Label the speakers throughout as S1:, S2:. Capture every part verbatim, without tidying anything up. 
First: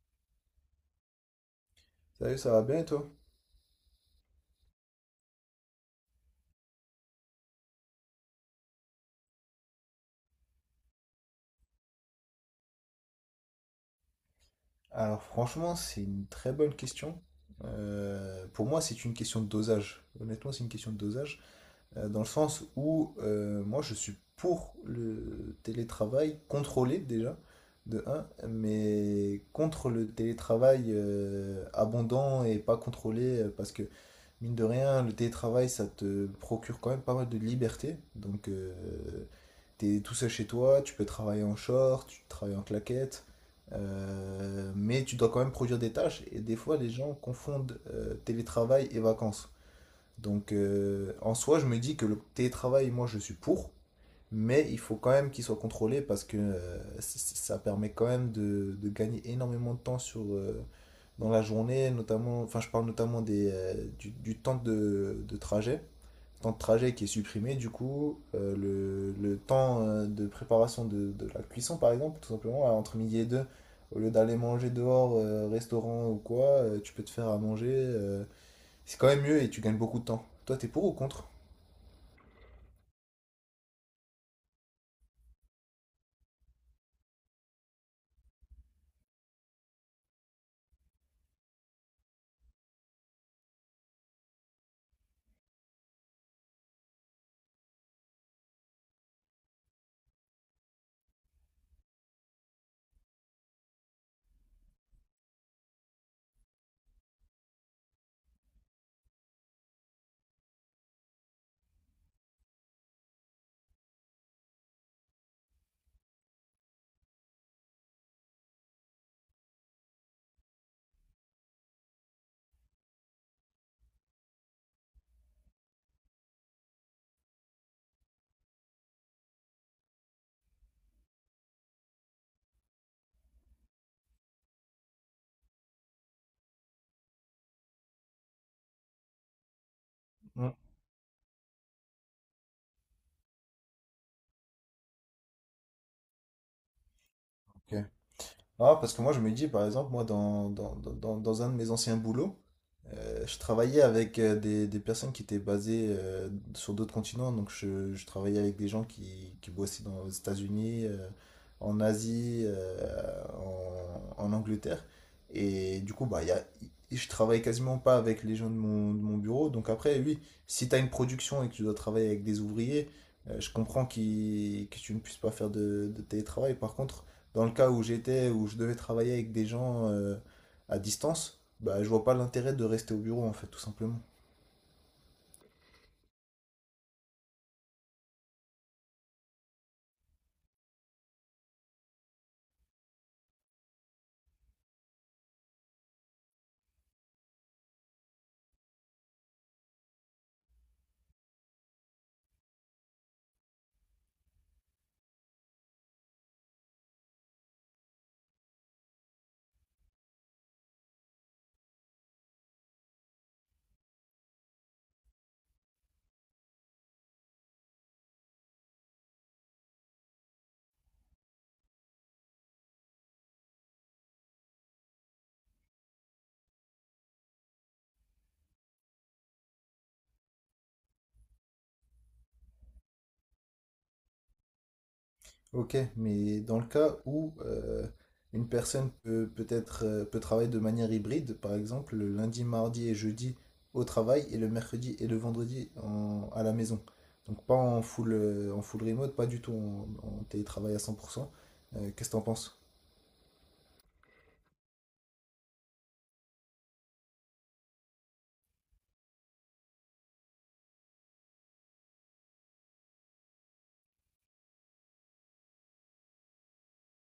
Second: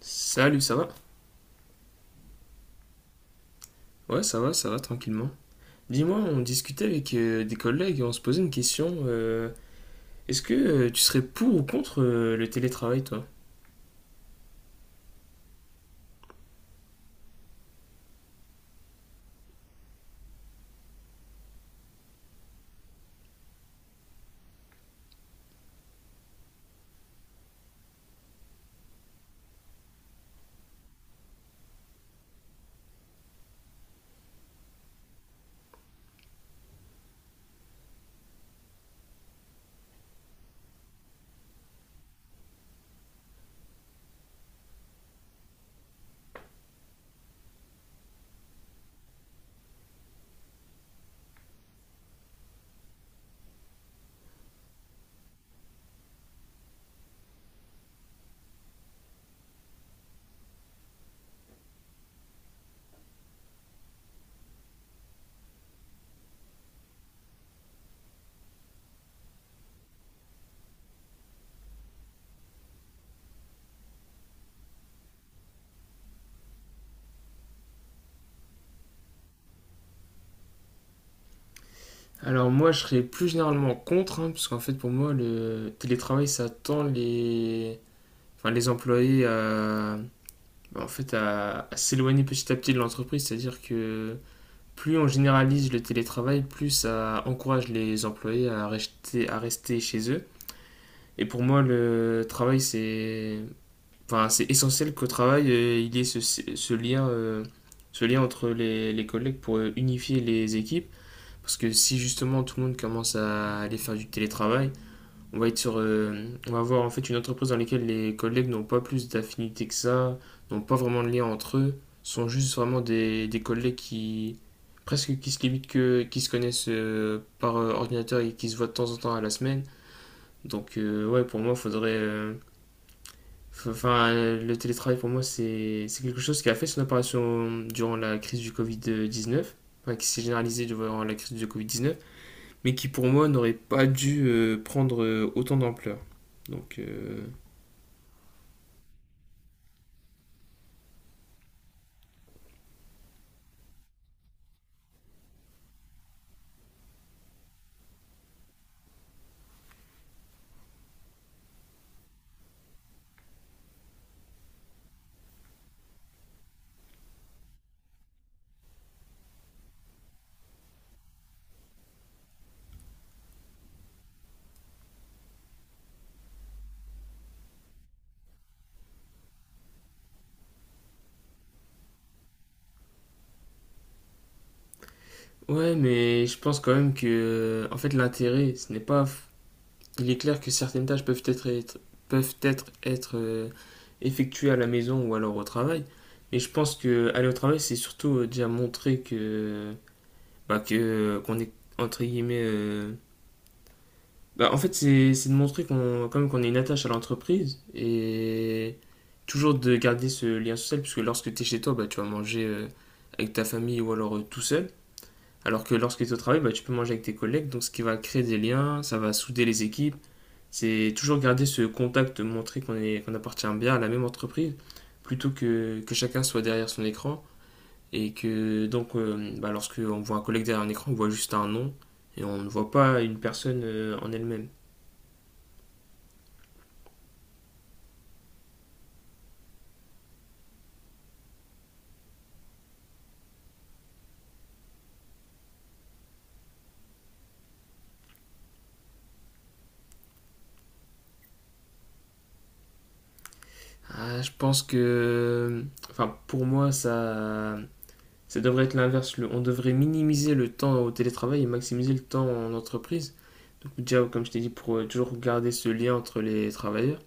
S1: Salut, ça va?
S2: Salut, ça va bien et toi?
S1: Ouais, ça va, ça va, tranquillement. Dis-moi, on discutait avec euh, des collègues et on se posait une question. Euh, est-ce que euh, tu serais pour ou contre euh, le télétravail, toi?
S2: Alors franchement, c'est une très bonne question. Euh, pour moi, c'est une question de dosage. Honnêtement, c'est une question de dosage. Euh, dans le sens où euh, moi, je suis pour le télétravail contrôlé déjà, de un, mais contre le télétravail euh, abondant et pas contrôlé, euh, parce que mine de rien, le télétravail, ça te procure quand même pas mal de liberté. Donc, euh, T'es tout seul chez toi, tu peux travailler en short, tu travailles en claquette, euh, mais tu dois quand même produire des tâches. Et des fois, les gens confondent euh, télétravail et vacances. Donc, euh, en soi, je me dis que le télétravail, moi, je suis pour, mais il faut quand même qu'il soit contrôlé parce que euh, c- c- ça permet quand même de, de gagner énormément de temps sur, euh, dans la journée, notamment, enfin, je parle notamment des, euh, du, du temps de, de trajet, ce temps de trajet qui est supprimé, du coup, euh, le, le temps euh, de préparation de, de la cuisson, par exemple, tout simplement, euh, entre midi et deux, au lieu d'aller manger dehors, euh, restaurant ou quoi, euh, tu peux te faire à manger. Euh, c'est quand même mieux et tu gagnes beaucoup de temps. Toi, t'es pour ou contre?
S1: Alors moi, je serais plus généralement contre, hein, parce qu'en fait, pour moi, le télétravail, ça tend les, enfin, les employés à, bah, en fait, à, à s'éloigner petit à petit de l'entreprise. C'est-à-dire que plus on généralise le télétravail, plus ça encourage les employés à rester, à rester chez eux. Et pour moi, le travail, c'est Enfin, c'est essentiel qu'au travail, euh, il y ait ce, ce lien, euh, ce lien entre les, les collègues pour euh, unifier les équipes. Parce que si justement tout le monde commence à aller faire du télétravail, on va être sur, euh, on va avoir en fait une entreprise dans laquelle les collègues n'ont pas plus d'affinité que ça, n'ont pas vraiment de lien entre eux, sont juste vraiment des, des collègues qui presque qui se limitent que, qui se connaissent euh, par euh, ordinateur et qui se voient de temps en temps à la semaine. Donc euh, ouais, pour moi, faudrait euh, Enfin, le télétravail pour moi, c'est c'est quelque chose qui a fait son apparition durant la crise du covid dix-neuf, enfin, qui s'est
S2: Mm.
S1: généralisée durant la crise du covid dix-neuf, mais qui pour moi n'aurait pas dû euh, prendre euh, autant d'ampleur. Donc, euh,
S2: Ok. Ah, parce que moi, je me dis, par exemple, moi, dans, dans, dans, dans- dans un de mes anciens boulots, euh, je travaillais avec euh, des, des personnes qui étaient basées euh, sur d'autres continents. Donc, je, je travaillais avec des gens qui, qui bossaient dans, aux États-Unis, euh, en Asie, euh, en, en Angleterre. Et du coup, bah, il y a, je travaille quasiment pas avec les gens de mon, de mon bureau. Donc, après, oui, si tu as une production et que tu dois travailler avec des ouvriers, euh, je comprends qu'ils- que tu ne puisses pas faire de de télétravail. Par contre, dans le cas où j'étais, où je devais travailler avec des gens euh, à distance, bah, je vois pas l'intérêt de rester au bureau, en fait, tout simplement.
S1: ouais, mais je pense quand même que, euh, en fait, l'intérêt, ce n'est pas. Il est clair que certaines tâches peuvent être, être- peuvent être, être euh, effectuées à la maison ou alors au travail, mais je pense que aller au travail, c'est surtout euh, déjà montrer que bah, que euh, qu'on est entre guillemets, euh, bah, en fait c'est c'est de montrer qu'on quand même qu'on est une attache à l'entreprise et toujours de garder ce lien social puisque lorsque tu es chez toi, bah, tu vas manger euh, avec ta famille ou alors euh, tout seul, alors que lorsque tu es au travail, bah, tu peux manger avec tes collègues, donc ce qui va créer des liens, ça va souder les équipes, c'est toujours garder ce contact, montrer qu'on est, qu'on appartient bien à la même entreprise, plutôt que que chacun soit derrière son écran. Et que donc, euh, bah, lorsqu'on voit un collègue derrière un écran, on voit juste un nom et on ne voit pas une personne euh, en elle-même.
S2: Ok, mais dans le cas où euh, une personne peut peut-être euh, peut travailler de manière hybride, par exemple le lundi, mardi et jeudi au travail et le mercredi et le vendredi en- à la maison. Donc pas en full, euh, en full remote, pas du tout en, en télétravail à cent pour cent. Euh, qu'est-ce que t'en penses?
S1: Ah, je pense que, enfin, pour moi, ça, ça devrait être l'inverse. Le- On devrait minimiser le temps au télétravail et maximiser le temps en entreprise. Donc déjà, comme je t'ai dit, pour euh, toujours garder ce lien entre les travailleurs.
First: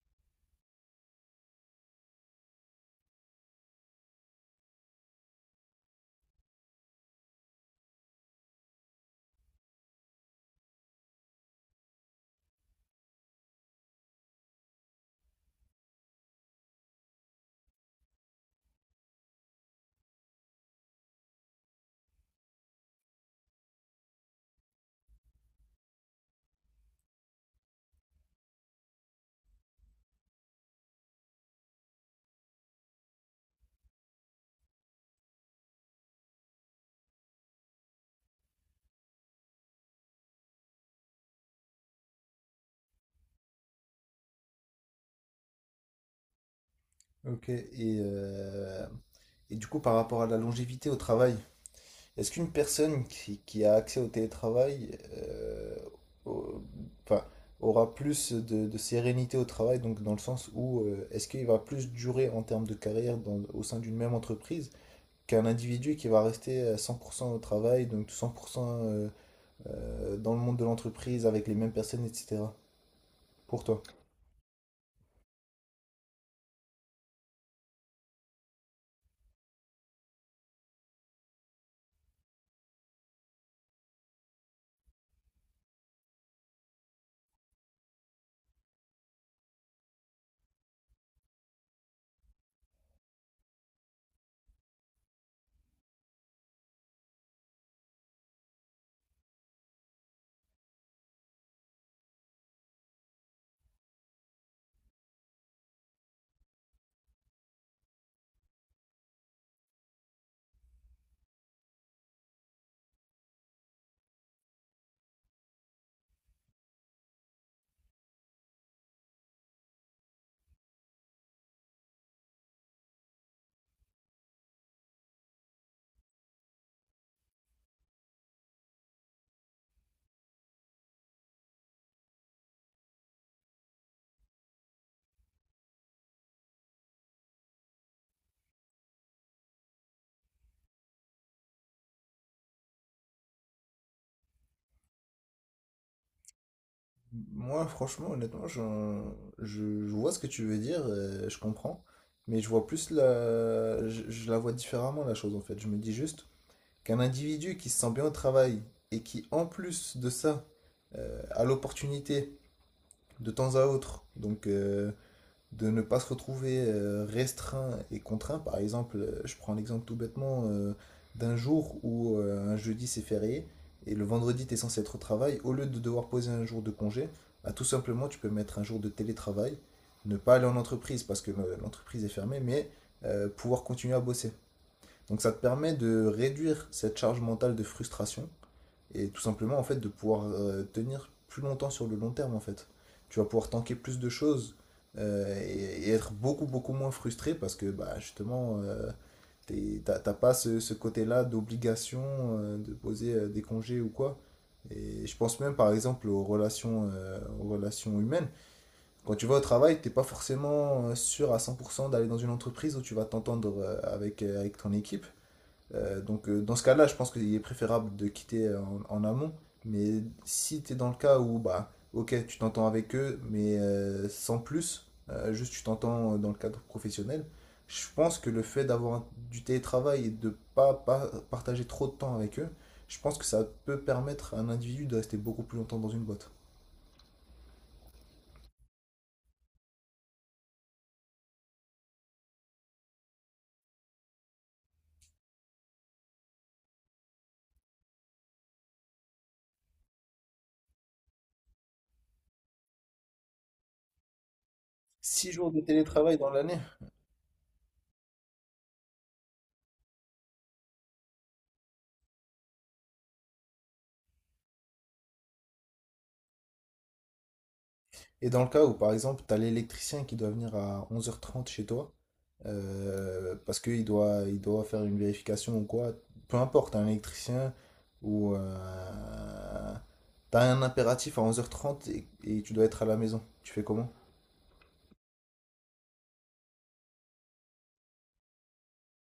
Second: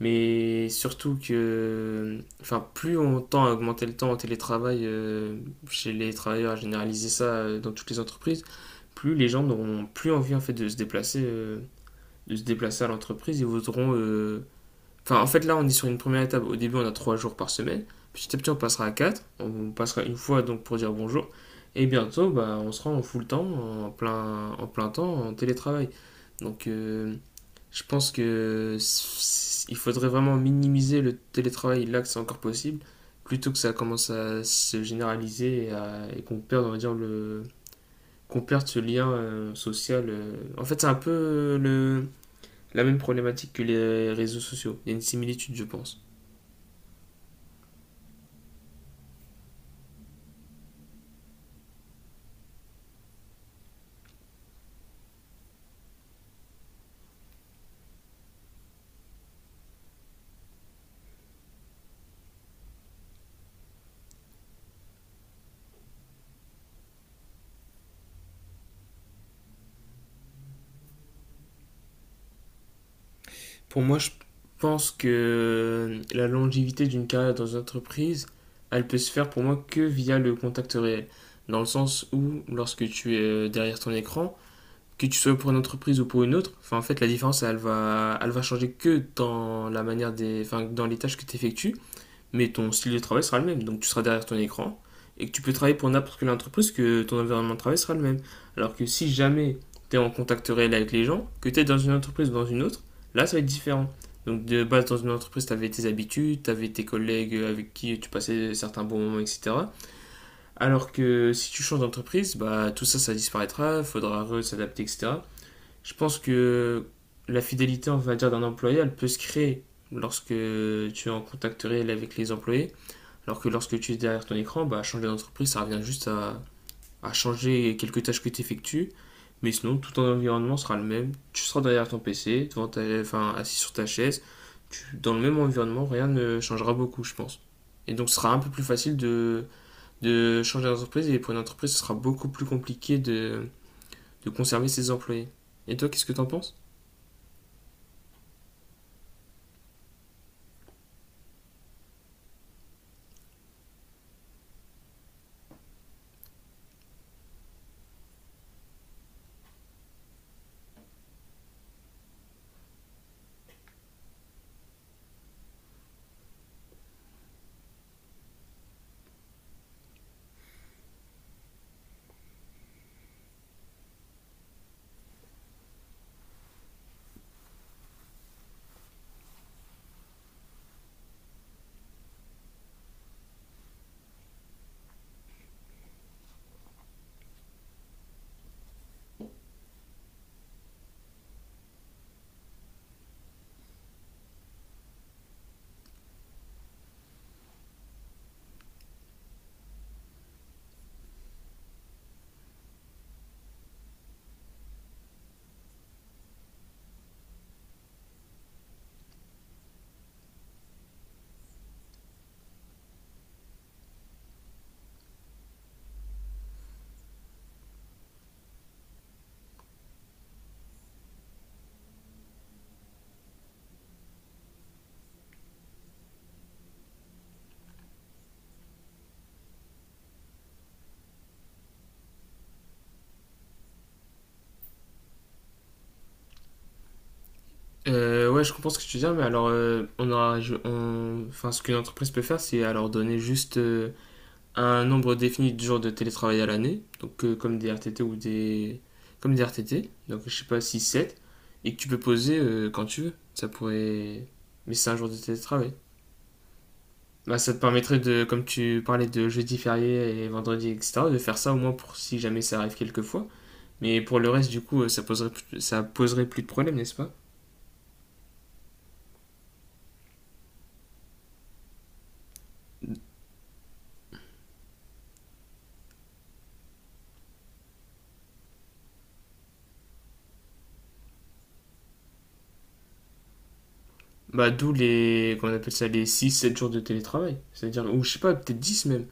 S1: Mais surtout que, enfin, plus on tend à augmenter le temps au télétravail euh, chez les travailleurs, à généraliser ça euh, dans toutes les entreprises, plus les gens n'auront plus envie en fait de se déplacer, euh, de se déplacer à l'entreprise. Ils voudront. Euh, Enfin, en fait, Là, on est sur une première étape. Au début, on a trois jours par semaine. Petit à petit, on passera à quatre. On passera une fois donc pour dire bonjour. Et bientôt, bah, on sera en full temps, en plein, en plein temps, en télétravail. Donc, euh, je pense que il faudrait vraiment minimiser le télétravail là que c'est encore possible, plutôt que ça commence à se généraliser et, à- et qu'on perde, on va dire, le, qu'on perde ce lien euh, social. euh. En fait, c'est un peu euh, le, la même problématique que les réseaux sociaux. Il y a une similitude, je pense.
S2: Ok, et, euh, et du coup par rapport à la longévité au travail, est-ce qu'une personne qui, qui a accès au télétravail euh, au- enfin, aura plus de, de sérénité au travail, donc dans le sens où euh, est-ce qu'il va plus durer en termes de carrière dans- au sein d'une même entreprise qu'un individu qui va rester à cent pour cent au travail, donc cent pour cent euh, euh, dans le monde de l'entreprise avec les mêmes personnes, et cetera. Pour toi?
S1: Pour moi, je pense que euh, la longévité d'une carrière dans une entreprise, elle peut se faire pour moi que via le contact réel. Dans le sens où, lorsque tu es euh, derrière ton écran, que tu sois pour une entreprise ou pour une autre, enfin, en fait, la différence, elle va, elle va changer que dans la manière des, enfin, dans les tâches que tu effectues, mais ton style de travail sera le même. Donc tu seras derrière ton écran et que tu peux travailler pour n'importe quelle entreprise, que ton environnement de travail sera le même. Alors que si jamais tu es en contact réel avec les gens, que tu es dans une entreprise ou dans une autre, là ça va être différent. Donc de base dans une entreprise, tu avais tes habitudes, tu avais tes collègues avec qui tu passais certains bons moments, et cetera. Alors que si tu changes d'entreprise, bah, tout ça, ça disparaîtra, il faudra s'adapter, et cetera. Je pense que la fidélité, on va dire, d'un employé, elle peut se créer lorsque tu es en contact réel avec les employés. Alors que lorsque tu es derrière ton écran, bah, changer d'entreprise, ça revient juste à, à changer quelques tâches que tu effectues. Mais sinon, tout ton environnement sera le même. Tu seras derrière ton P C, devant ta, enfin, assis sur ta chaise. Tu- dans le même environnement, rien ne changera beaucoup, je pense. Et donc, ce sera un peu plus facile de, de changer d'entreprise. Et pour une entreprise, ce sera beaucoup plus compliqué de, de conserver ses employés. Et toi, qu'est-ce que t'en penses?
S2: Moi, franchement, honnêtement, j'en- je, je vois ce que tu veux dire, euh, je comprends, mais je vois plus la, je, je la vois différemment la chose en fait. Je me dis juste qu'un individu qui se sent bien au travail et qui, en plus de ça, euh, a l'opportunité de temps à autre, donc euh, de ne pas se retrouver euh, restreint et contraint. Par exemple, euh, je prends l'exemple tout bêtement euh, d'un jour où euh, un jeudi c'est férié et le vendredi tu es censé être au travail. Au lieu de devoir poser un jour de congé, bah, tout simplement tu peux mettre un jour de télétravail, ne pas aller en entreprise parce que euh, l'entreprise est fermée, mais euh, pouvoir continuer à bosser. Donc ça te permet de réduire cette charge mentale de frustration et tout simplement en fait de pouvoir euh, tenir plus longtemps sur le long terme en fait. Tu vas pouvoir tanker plus de choses euh, et, et, être beaucoup beaucoup moins frustré parce que bah justement euh, t'es- t'as t'as pas ce, ce côté-là d'obligation euh, de poser euh, des congés ou quoi. Et je pense même par exemple aux relations, euh, aux relations humaines. Quand tu vas au travail, t'es pas forcément euh, sûr à cent pour cent d'aller dans une entreprise où tu vas t'entendre euh, avec, euh, avec ton équipe. Euh, donc euh, dans ce cas-là, je pense qu'il est préférable de quitter en, en amont. Mais si tu es dans le cas où, bah, ok, tu t'entends avec eux, mais euh, sans plus, euh, juste tu t'entends dans le cadre professionnel, je pense que le fait d'avoir un- du télétravail et de pas, pas partager trop de temps avec eux, je pense que ça peut permettre à un individu de rester beaucoup plus longtemps dans une boîte.
S1: Euh, ouais, je comprends ce que tu dis, mais alors, euh, on aura, je- on- enfin, ce qu'une entreprise peut faire, c'est alors donner juste euh, un nombre défini de jours de télétravail à l'année, donc euh, comme des R T T ou des comme des R T T, donc je sais pas six sept, et que tu peux poser euh, quand tu veux. Ça pourrait Mais c'est un jour de
S2: Six jours de
S1: télétravail.
S2: télétravail dans l'année.
S1: Bah, ça te permettrait, de comme tu parlais de jeudi férié et vendredi etc, de faire ça au moins pour si jamais ça arrive quelquefois. Mais pour le reste du coup euh, ça poserait, ça poserait plus de problème, n'est-ce pas?
S2: Et dans le cas où, par exemple, tu as l'électricien qui doit venir à onze heures trente chez toi, euh, parce qu'il doit, il doit faire une vérification ou quoi. Peu importe, un électricien ou. Euh, t'as un impératif à onze heures trente et, et tu dois être à la maison. Tu fais comment?
S1: Bah d'où les qu'on appelle ça les six sept jours de télétravail, c'est-à-dire, ou je sais pas, peut-être dix même.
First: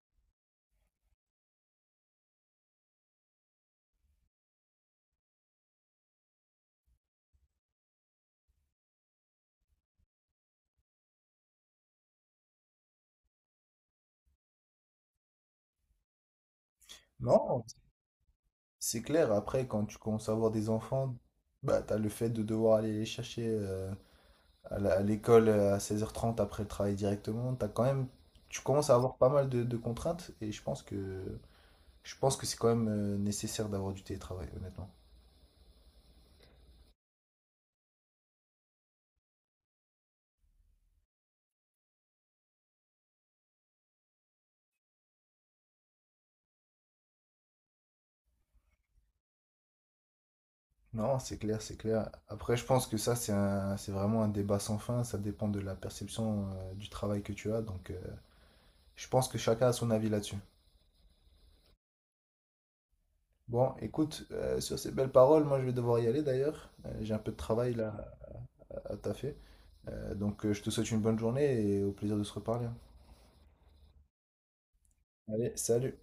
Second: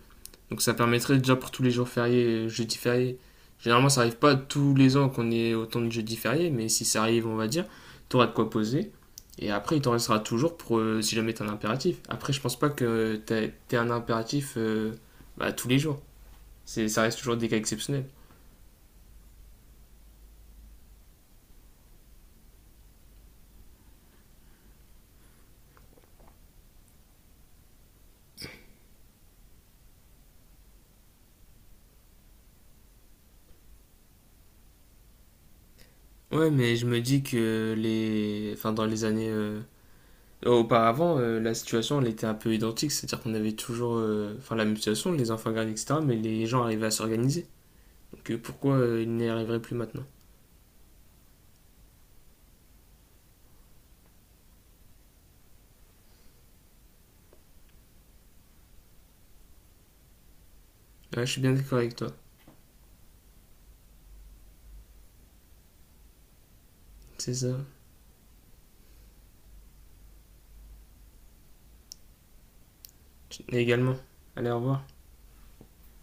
S1: Donc ça permettrait déjà pour tous les jours fériés, jeudi férié. Généralement, ça arrive pas tous les ans qu'on ait autant de jeudi fériés, mais si ça arrive, on va dire, tu auras de quoi poser. Et après, il t'en restera toujours pour euh, si jamais t'as un impératif. Après, je pense pas que t'aies t'aies un impératif euh, bah, tous les jours. C'est, ça reste toujours des cas
S2: Non,
S1: exceptionnels.
S2: c'est clair. Après, quand tu commences à avoir des enfants, bah, t'as le fait de devoir aller les chercher euh, à la- à l'école à seize heures trente après le travail directement. T'as quand même, tu commences à avoir pas mal de, de contraintes et je pense que, je pense que c'est quand même euh, nécessaire d'avoir du télétravail, honnêtement.
S1: Ouais, mais je me dis que les, enfin, dans les années euh, auparavant, euh, la situation elle était un peu identique. C'est-à-dire qu'on avait toujours euh, enfin, la même situation, les enfants gardes, et cetera. Mais les gens arrivaient à s'organiser. Que pourquoi euh, il n'y arriverait plus maintenant.
S2: Non, c'est clair, c'est clair. Après, je pense que ça, c'est un- c'est vraiment un débat sans fin. Ça dépend de la perception euh, du travail que tu as. Donc, euh, je pense que chacun a son avis là-dessus.
S1: Ouais, je suis bien d'accord avec toi.
S2: Bon, écoute, euh, sur ces belles paroles, moi, je vais devoir y aller d'ailleurs. Euh, j'ai un peu
S1: C'est
S2: de
S1: ça.
S2: travail là à à taffer. Euh, donc, euh, je te souhaite une bonne journée et au plaisir de se reparler.
S1: Et également. Allez, au revoir.
S2: Allez, salut.